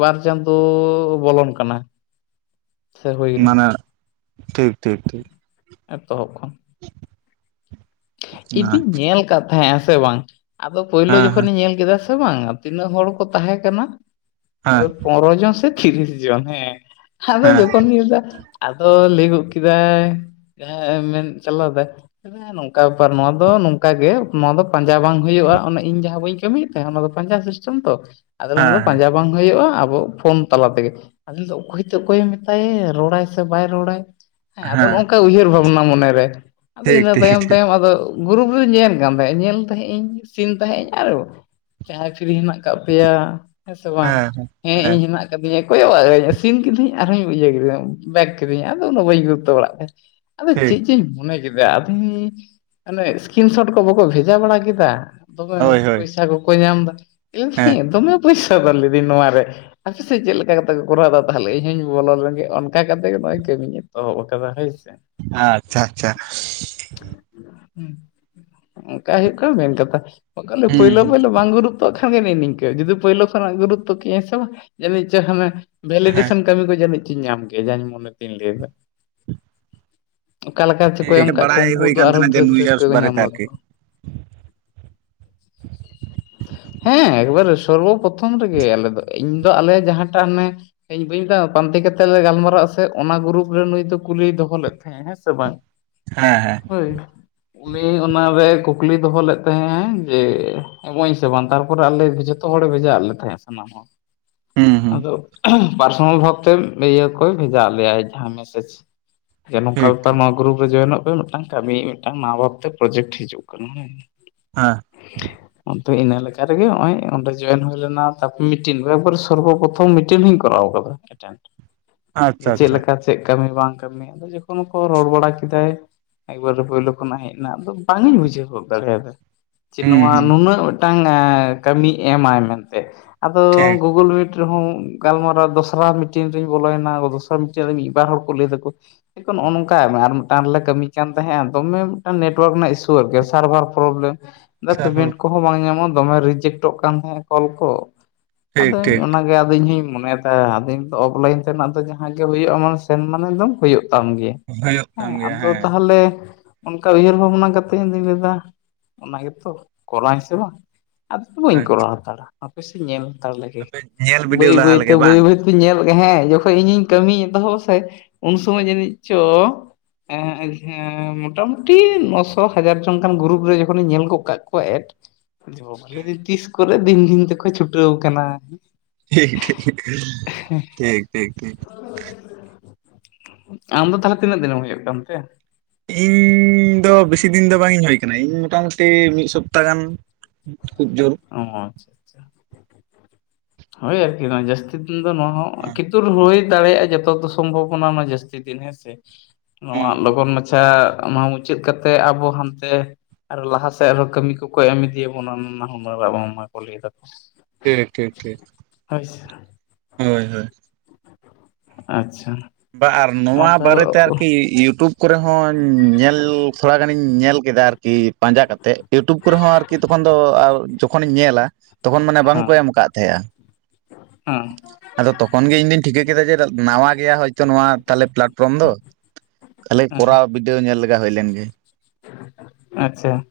ᱵᱟᱨ ᱪᱟᱸᱫᱚᱻ ᱵᱚᱞᱚᱱ ᱠᱟᱱᱟ ᱥᱮ ᱦᱩᱭᱱᱟ ᱢᱟᱱᱮ ᱴᱷᱤᱠ ᱴᱷᱤᱠ ᱴᱷᱤᱠ ᱮᱛᱚᱦᱚᱵ ᱠᱷᱚᱱ ᱤᱫᱩᱧ ᱧᱮᱞ ᱟᱠᱟᱫ ᱛᱟᱦᱮᱸᱜ ᱦᱮᱸᱥᱮ ᱵᱟᱝ ᱟᱫᱚ ᱯᱳᱭᱞᱳ ᱦᱮᱸ ᱦᱮᱸ ᱡᱚᱠᱷᱚᱱᱤᱧ ᱧᱮᱞ ᱠᱮᱫᱟ ᱥᱮ ᱵᱟᱝᱟ ᱛᱤᱱᱟᱹᱜ ᱦᱚᱲ ᱠᱚ ᱛᱟᱦᱮᱸ ᱠᱟᱱᱟ ᱦᱮᱸ ᱯᱚᱱᱚᱨᱚ ᱡᱚᱱ ᱥᱮ ᱛᱤᱨᱤᱥ ᱡᱚᱱ ᱦᱮᱸ ᱟᱫᱚ ᱦᱮᱸ ᱡᱠᱷᱚᱱ ᱜᱤ ᱞᱮᱫᱟ ᱟᱫᱚ ᱞᱟᱹᱭ ᱜᱚᱫ ᱠᱮᱫᱟᱭ ᱡᱟᱦᱟᱸ ᱢᱮᱱ ᱪᱟᱞᱟᱣ ᱫᱟᱭ ᱱᱚᱠᱟ ᱠᱟ ᱵᱮᱯᱟᱨ ᱱᱚᱣᱟ ᱫᱚ ᱱᱚᱝᱠᱟ ᱜᱮ ᱱᱚᱣᱟ ᱫᱚ ᱯᱟᱸᱡᱟ ᱵᱟᱝ ᱦᱩᱭᱩᱜᱼᱟ ᱤᱧ ᱡᱟᱦᱟᱸ ᱵᱟᱹᱧ ᱠᱟᱹᱢᱤᱭᱮᱫ ᱛᱟᱦᱮᱸ ᱚᱱᱟ ᱫᱚ ᱯᱟᱸᱡᱟ ᱥᱤᱥᱴ ᱛᱚ ᱟᱫᱚ ᱱᱚᱣᱟ ᱦᱮᱸ ᱫᱚ ᱦᱮᱸ ᱯᱟᱸᱡᱟ ᱵᱟᱝ ᱦᱩᱭᱩᱜᱼᱟ ᱟᱵᱚ ᱯᱷᱳᱱ ᱛᱟᱞᱟ ᱛᱮᱜᱮ ᱫᱚᱧ ᱫᱟ ᱚᱠᱚᱭᱛᱮ ᱚᱠᱚᱭᱮ ᱢᱮᱛᱟᱭᱟᱭᱟ ᱨᱚᱲᱟᱭ ᱥᱮ ᱵᱟᱭ ᱨᱚᱲᱟᱭ ᱦᱮᱸ ᱟᱫᱚ ᱱᱚᱝᱠᱟ ᱩᱭᱦᱟᱹᱨ ᱵᱷᱟᱵᱱᱟ ᱢᱚᱱᱮᱨᱮ ᱟᱫᱚ ᱴᱷᱤᱠ ᱤᱱᱟᱹ ᱴᱷᱤᱠ ᱛᱟᱭᱚᱢ ᱴᱷᱤᱠ ᱛᱟᱭᱚᱢ ᱟᱫᱚ ᱜᱩᱨᱩᱯ ᱨᱤ ᱧᱮᱞ ᱠᱟᱱ ᱛᱟᱦᱮᱸᱝ ᱧᱮᱞ ᱛᱟᱦᱮ ᱤᱧ ᱥᱤᱱ ᱛᱟᱦᱮᱸᱫᱤᱧ ᱟᱨ ᱡᱟᱦᱟᱸᱭ ᱯᱷᱨᱤ ᱦᱮᱱᱟᱜ ᱟᱠᱟᱫ ᱯᱮᱭᱟ ᱦᱮᱸ ᱥᱮ ᱵᱟᱝ ᱦᱮᱸ ᱤᱧ ᱦᱮᱱᱟᱜ ᱫᱤᱟ ᱠᱚᱭᱚᱜᱟ ᱤᱧ ᱥᱱ ᱠᱤᱫᱟᱹᱧ ᱟᱨᱦᱚᱸᱧ ᱤᱭᱟᱹ ᱠᱮᱫᱟ ᱵᱮᱠ ᱠᱤᱫᱟᱹᱧ ᱟᱫᱚ ᱩᱱᱟᱜ ᱵᱟᱹᱧ ᱜᱩᱨᱩᱛᱚ ᱵᱲᱟᱜ ᱛᱟᱦᱮᱸᱟ [inaudible] ᱟᱫᱚ ᱪᱮᱫ ᱡᱤᱧ ᱢᱚᱱᱮ ᱠᱮᱫᱟ ᱟᱫᱚ ᱚᱱᱮ ᱥᱠᱤᱱ ᱥᱚᱴ ᱠᱚ ᱵᱟᱠᱚ ᱵᱷᱮᱡᱟ ᱵᱟᱲᱟ ᱠᱮᱫᱟ ᱫᱚᱢᱮ ᱦᱳᱭ ᱦᱳᱭ ᱯᱚᱭᱥᱟ ᱠᱚᱠᱚ ᱧᱟᱢ ᱦᱮᱸ [unintelligible] ᱫᱚᱢᱮ ᱯᱚᱭᱥᱟ ᱫ ᱞᱟᱹᱭᱫᱤᱧ ᱱᱚᱣᱟ ᱨᱮ ᱦᱯᱮᱥᱮ ᱪᱮᱫ ᱞᱮᱠᱟ ᱠᱟᱛᱮ ᱠᱚ ᱠᱚᱨᱟᱣ ᱮᱫᱟ ᱛᱟᱦᱚᱞᱮ ᱤᱧ ᱦᱚᱧ ᱵᱚᱞᱚ ᱞᱮᱱᱜᱮ ᱚᱱᱠᱟ ᱠᱟᱛᱮ ᱜᱮ ᱱᱚᱜᱼᱚᱭ ᱠᱟᱹᱢᱤᱧ ᱮᱛᱚᱦᱚᱵ ᱟᱠᱟᱫᱟ ᱦᱳᱭ ᱥᱮ ᱟᱪᱪᱷᱟ ᱟᱪᱪᱷᱟ ᱚᱱᱠᱟ ᱦᱩᱭᱩᱜ ᱠᱟᱱᱟ ᱢᱮᱱ ᱠᱟᱛᱷᱟ ᱵᱟᱝ ᱠᱦᱟᱱ ᱫᱚ ᱦᱩᱸ ᱯᱳᱭᱞᱳ ᱦᱩᱸ ᱯᱳᱭᱞᱳ ᱵᱟᱝ ᱜᱩᱨᱩ ᱛᱚᱜ ᱠᱷᱟᱱᱜᱮ ᱱᱤ ᱱᱤᱝᱠᱟᱹ ᱡᱩᱫᱤ ᱯᱳᱭᱞᱳ ᱠᱷᱚᱱᱟᱜ ᱜᱩᱨᱩᱛᱚ ᱠᱤᱭᱟᱹᱧ ᱥᱮ ᱵᱟᱝ ᱡᱟᱹᱱᱤᱡ ᱪᱚ ᱦᱟᱱᱮ ᱦᱮᱸ ᱵᱷᱮᱞᱤᱰᱮᱥᱚᱱ ᱠᱟᱹᱢᱤ ᱠᱚ ᱡᱟᱹᱱᱤᱡ ᱪᱚᱧ ᱧᱟᱢ ᱠᱮᱭᱟ ᱡᱟᱧ ᱢᱚᱱᱮ ᱛᱤᱧ ᱞᱟᱹᱭᱫᱟ ᱚᱠᱟ ᱞᱮᱠᱟ ᱪᱠᱚ ᱴᱷᱤᱠ ᱮᱢ ᱠᱫ ᱠᱚᱣᱟ ᱵᱟᱲᱟᱭ ᱩᱱᱠᱩ ᱦᱩᱭ ᱫᱚ ᱠᱟᱱ ᱛᱟᱦᱮᱱᱟ ᱟᱨᱦᱚᱸ ᱡᱮ ᱫᱷᱟᱹᱨ ᱱᱩᱭ ᱫᱷᱟᱹᱨ ᱦᱚ ᱩᱥ ᱠᱚ ᱧᱟᱢ ᱵᱟᱨᱮᱛᱮ ᱟᱨᱠᱤ ᱫᱟᱠᱚ [unintelligible] ᱦᱮᱸ ᱮᱠᱵᱟᱨ ᱥᱚᱨᱵᱚ ᱯᱨᱚᱛᱷᱚᱢ ᱨᱮᱜᱮ ᱟᱞᱮ ᱫᱚ ᱤᱧ ᱫᱚ ᱟᱞᱮ ᱡᱟᱸᱦᱟᱴᱟᱜ ᱚᱱᱮ, ᱤᱧ ᱵᱟᱹᱧ ᱢᱮᱛᱢ ᱯᱟᱱᱛᱮ ᱠᱟᱛᱮᱫ ᱞᱮ ᱜᱟᱞᱢᱟᱨᱟᱜ ᱟ ᱥᱮ ᱚᱱᱟ ᱜᱩᱨᱩᱯ ᱨᱮ ᱱᱩᱭ ᱫᱚ ᱠᱩᱞᱤᱭ ᱫᱚᱦᱚ ᱞᱮᱫ ᱛᱟᱸᱦᱮᱜ ᱦᱮᱸ ᱥᱮ ᱵᱟᱝ, ᱦᱮᱸ ᱦᱮᱸ ᱦᱳᱭ, ᱩᱱᱤ ᱚᱱᱟᱨᱮ ᱠᱩᱠᱞᱤ ᱫᱚᱦᱚ ᱞᱮᱫ ᱛᱟᱦᱮᱸᱜ ᱡᱮ ᱮᱢᱚᱜ ᱟᱹᱧ ᱥᱮ ᱵᱟᱝ ᱛᱟᱨᱯᱚᱨᱮ ᱟᱞᱮ ᱡᱚᱛ, ᱡᱚᱛᱚ ᱦᱚᱲᱮ ᱵᱷᱮᱡᱟ ᱞᱮ ᱛᱟᱦᱮᱸᱫ ᱥᱟᱱᱟᱢ ᱦᱚᱲ, ᱦᱩᱸ ᱦᱩᱸ ᱟᱫᱚ ᱯᱟᱨᱥᱚᱱᱟᱞ ᱵᱷᱟᱵᱛᱮ ᱤᱭᱟᱹ ᱠᱚᱭ ᱵᱷᱮᱡᱟ ᱞᱮᱭᱟᱭ ᱡᱟᱸᱦᱟ ᱢᱮᱥᱮᱡᱽ, ᱦᱮ ᱱᱚᱝᱠᱟ ᱴᱷᱤᱠ ᱵᱮᱯᱟᱨ ᱴᱷᱤᱠ ᱢᱟ ᱜᱨᱩᱯ ᱨᱮ ᱡᱚᱭᱮᱱᱚᱜ ᱯᱮ, ᱴᱟᱝ ᱠᱟᱹᱢᱤ ᱢᱤᱫᱴᱟᱝ ᱱᱟᱣᱟ ᱵᱷᱟᱵᱛᱮ ᱯᱨᱚᱡᱮᱠᱴ ᱦᱤᱡᱩᱜ ᱠᱟᱱᱟ᱾ ᱦᱮᱸ ᱚᱱᱛᱚ ᱤᱱᱟᱹᱞᱮᱠᱟ ᱨᱮᱜᱮ ᱱᱚᱜ ᱚᱭ ᱚᱸᱰᱮ ᱡᱚᱭᱮᱱ ᱦᱩᱭᱞᱮᱱᱟ ᱛᱟᱨᱯᱚ ᱢᱤᱴᱤᱱ ᱨᱮ ᱟᱵᱟᱨ ᱥᱚᱨᱵᱚ ᱯᱨᱚᱛᱷᱚᱢ ᱢᱤᱴᱤᱱ ᱦᱚᱧ ᱠᱚᱨᱟᱣ ᱟᱠᱟᱫᱟ᱾ ᱟᱪᱪᱷᱟ ᱡᱮ ᱪᱮᱫ ᱟᱪᱪᱷᱟ ᱞᱮᱠᱟ ᱪᱮᱫ ᱠᱟᱹᱢᱤ ᱵᱟᱝ ᱠᱟᱹᱢᱤ, ᱟᱫᱚ ᱡᱚᱠᱷᱚᱱ ᱠᱚ ᱨᱚᱲ ᱵᱟᱲᱟ ᱠᱮᱫᱟᱭ, ᱮᱠᱵᱟᱨᱮ ᱯᱳᱭᱞᱳ ᱠᱷᱚᱱᱟᱜ ᱦᱮᱡ ᱮᱱᱟ ᱫᱚ ᱵᱟᱝ ᱤᱧ ᱵᱩᱡᱷᱟᱹᱣ ᱦᱚᱫ ᱫᱟᱲᱮᱭᱟᱫᱟ ᱡᱮ ᱦᱩᱸ ᱱᱚᱣᱟ ᱦᱩᱸ ᱱᱩᱱᱟᱹᱜ, ᱢᱤᱫᱴᱟᱝ ᱠᱟᱹᱢᱤᱭ ᱮᱢᱟᱭ ᱢᱮᱱᱛᱮ ᱟᱫᱚ ᱴᱷᱤᱠ ᱜᱩᱜᱩᱞ ᱢᱤᱴ, ᱨᱮᱸᱦᱚ ᱜᱟᱞᱢᱟᱨᱟᱣ ᱫᱚᱥᱨᱟ ᱢᱤᱴᱤᱱ ᱨᱤᱧ ᱵᱚᱞᱚᱭᱮᱱᱟ ᱫᱚᱥᱨᱟ ᱢᱤᱴᱤᱱ ᱨᱮ ᱢᱤᱫ ᱵᱟᱨ ᱦᱚᱲ ᱠᱚ ᱞᱟᱹᱭ ᱫᱟᱠᱚ᱾ ᱱᱚᱜ ᱱᱚᱝᱠᱟᱭ ᱢᱮ ᱟᱨ ᱢᱤᱫᱴᱟᱝ ᱨᱮᱞᱮ ᱠᱟᱹᱢᱤ, ᱠᱟᱱ ᱛᱟᱸᱦᱮᱜ-ᱟ, ᱫᱚᱢᱮ ᱢᱤᱫᱴᱟᱝ ᱱᱮᱴᱣᱟᱨᱠ ᱨᱮᱱᱟᱜ ᱤᱥᱩ ᱟᱨᱠᱤ ᱥᱟᱨᱵᱷᱟᱨ ᱯᱨᱚᱵᱞᱮᱢ ᱯᱮᱢᱮᱴ ᱥᱟᱨᱦᱟᱣ ᱠᱚ, ᱵᱟᱝ ᱧᱟᱢᱚᱜ ᱫᱚᱢᱮ ᱨᱤᱡᱮᱠᱴᱚᱜ ᱠᱟᱱ ᱛᱟᱸᱦᱮᱱᱟ ᱠᱚᱞ ᱠᱚ, ᱴᱷᱤᱠ ᱟᱫᱚ ᱴᱷᱤᱠ ᱚᱱᱟᱜᱮ ᱟᱫᱚ ᱤᱧ ᱦᱚᱧ ᱢᱚᱱᱮᱭ, ᱦᱮᱸ ᱟᱫᱚ ᱤᱧᱛᱚ ᱚᱯᱞᱟᱭᱤᱱ ᱛᱮᱱᱟᱜ ᱫᱚ ᱡᱟᱸᱦᱟ ᱜᱮ ᱦᱩᱭᱩᱜ-ᱟ, ᱢᱟᱱᱮ ᱥᱮᱱ ᱢᱟᱱᱮ ᱫᱚᱢ ᱦᱩᱭᱩᱜ ᱛᱟᱢ ᱜᱮ, ᱦᱩᱭᱩᱜ ᱦᱮᱸ ᱠᱟᱱ ᱜᱮᱭᱟ ᱟᱫᱚ ᱦᱮᱸ ᱛᱟᱸᱦᱞᱮ ᱚᱱᱠᱟ ᱩᱭᱦᱟᱹᱨ ᱵᱷᱟᱵᱽᱱᱟ ᱠᱟᱛᱮ ᱤᱧ ᱫᱩᱧ ᱞᱟᱹᱭᱫᱟ, ᱚᱱᱟ ᱜᱮᱛᱚ ᱠᱚᱨᱟᱣ ᱤᱧ ᱥᱮ ᱵᱟᱝ ᱟᱫᱚ ᱵᱟᱹᱧ ᱟᱪᱪᱷᱟ ᱠᱚᱨᱟᱣ ᱦᱟᱛᱟᱲᱟ ᱦᱟᱯᱮᱥᱮᱧ ᱧᱮᱞ, ᱛᱟᱲ ᱞᱮᱜᱮ ᱟᱯᱮ ᱧᱮᱞ ᱵᱤᱰᱟᱹᱣ ᱵᱟᱹᱭ ᱞᱟᱦᱟ ᱵᱟᱹᱭᱛᱮ ᱞᱮᱜᱮ ᱵᱟᱹᱭ ᱵᱟᱝ ᱵᱟᱹᱭ, ᱤᱞ ᱧᱮᱞ ᱞᱮᱜᱮᱦᱮᱸ ᱡᱚᱠᱷᱚᱡ ᱤᱧᱤᱧ ᱠᱟᱹᱢᱤᱧ ᱮᱛᱚᱦᱚᱵ ᱥᱮ ᱩᱱ ᱥᱚᱢᱚᱭ ᱡᱟᱹᱱᱤᱡ ᱪᱚ, [unintelligible] ᱦᱮᱸ ᱢᱳᱴᱟ ᱢᱩᱴᱤ ᱱᱚᱥᱚ ᱦᱟᱡᱟᱨ ᱡᱚᱱ ᱜᱟᱱ ᱜᱨᱩᱨᱩᱯ ᱨᱮ ᱡᱚᱠᱷᱚᱱᱤᱧ ᱧᱮᱞ ᱜᱚᱜ ᱠᱟᱜ ᱠᱚᱣᱟ ᱮᱰ, [inaudible] ᱛᱤᱥ ᱠᱚᱨᱮ ᱫᱤᱱ ᱫᱤᱱ ᱛᱮᱠᱚ ᱪᱷᱩᱴᱟᱹᱣ ᱠᱟᱱᱟ, ᱴᱷᱤᱠ ᱴᱷᱤᱠ ᱴᱷᱤᱠ ᱴᱷᱤᱠ ᱴᱷᱤᱠ, ᱟᱢ ᱫᱚ ᱛᱟᱦᱚᱞᱮ ᱛᱤᱱᱟᱹᱜ ᱫᱤᱱᱮᱢ ᱦᱩᱭᱩᱜ ᱠᱟᱱᱛᱮ, ᱤᱧ ᱫᱚ ᱵᱮᱥᱤ ᱫᱤᱱ ᱫᱚ ᱵᱟᱝ ᱤᱧ ᱦᱩᱭ, ᱠᱟᱱᱟ ᱤᱧ ᱢᱚᱴᱟ ᱢᱩᱴᱤ ᱢᱤᱫ ᱥᱚᱯᱛᱟ ᱜᱟᱱ ᱠᱷᱩᱵ ᱡᱳᱨ, ᱚ ᱟᱪᱪᱷᱟ ᱟᱪᱪᱷᱟ, ᱦᱳᱭ ᱟᱨᱠᱤ ᱡᱟᱹᱥᱛᱤ ᱫᱤᱱ ᱫᱚ ᱱᱚᱣᱟ ᱦᱚᱸ ᱦᱮᱸ ᱠᱤᱛᱩᱨ ᱦᱩᱭ ᱫᱟᱲᱮᱭᱟᱜ-ᱟ ᱡᱚᱛᱚ ᱫᱚ, ᱥᱚᱢᱵᱷᱚᱵᱚᱱᱟ ᱢᱟ ᱡᱟᱹᱥᱛᱤ ᱫᱤᱱ ᱦᱮᱸ ᱥᱮ, ᱱᱚᱣᱟ ᱦᱮᱸ ᱦᱮᱸ, ᱞᱚᱜᱚᱱ ᱢᱟᱪᱷᱟ ᱱᱚᱣᱟ ᱢᱩᱪᱟᱹᱫ ᱠᱟᱛᱮ ᱟᱵᱚ ᱦᱟᱱᱛᱮ, ᱟᱨ ᱦᱚ ᱞᱟᱦᱟ ᱥᱮᱫ ᱟᱨᱦᱚᱸ ᱠᱟᱹᱢᱤ ᱠᱚᱠᱚ ᱮᱢ ᱤᱫᱤᱭᱟᱵᱚᱱᱟ ᱱᱟᱱᱟ ᱦᱩᱱᱟᱹᱨ ᱟᱜ ᱵᱟᱝ ᱢᱟᱠᱚ ᱞᱟᱹᱭ ᱫᱟᱠᱚ, ᱴᱷᱤᱠ ᱴᱷᱤᱠ ᱴᱷᱤᱠ, ᱦᱳᱭ ᱥᱮ, ᱦᱳᱭ ᱦᱳᱭ, ᱟᱪᱪᱷᱟ, ᱵᱟ ᱟᱨ ᱢᱟ ᱱᱚᱣᱟ ᱛᱟᱦᱚᱞᱮ ᱵᱟᱨᱮᱛᱮ ᱟᱨᱠᱤ ᱤᱭᱩᱴᱩᱵᱽ, ᱠᱚᱨᱮ ᱦᱚᱸ ᱧᱮᱞ ᱛᱷᱚᱲᱟ ᱜᱟᱱᱤᱧ ᱧᱮᱞ ᱠᱮᱫᱟ ᱟᱨᱠᱤ ᱯᱟᱸᱡᱟ ᱠᱟᱛᱮ ᱤᱭᱩᱴᱩᱵᱽ ᱠᱚᱨᱮ ᱦᱚᱸ ᱟᱨ ᱠᱤ ᱛᱚᱠᱷᱚᱱ ᱫᱚ ᱡᱚᱠᱷᱚᱱᱤᱧ ᱧᱮᱞᱟ ᱛᱚᱠᱷᱚᱱ ᱢᱟᱱᱮ ᱵᱟᱝᱠᱚ ᱦᱮᱸ ᱮᱢ ᱠᱟᱜ ᱛᱟᱦᱮᱜ-ᱟ᱾ ᱦᱮᱸ ᱟᱫᱚ ᱛᱚᱠᱷᱚᱱ ᱜᱮ ᱤᱧᱫᱩᱧ ᱴᱷᱤᱠᱟᱹ ᱠᱮᱫᱟ ᱡᱮ ᱱᱟᱣᱟ ᱜᱮᱭᱟ, ᱛᱚ ᱱᱚᱣᱟ ᱛᱟᱦᱞᱮ ᱯᱞᱟᱴᱯᱷᱨᱚᱢ ᱫᱚ ᱛᱟᱦᱞᱮ ᱦᱮᱸ ᱠᱚᱨᱟᱣ ᱵᱤᱰᱟᱹᱭ ᱧᱮᱞ ᱞᱮᱜᱟ ᱦᱩᱭ ᱞᱮᱱ ᱜᱮ, ᱟᱪᱪᱷᱟ,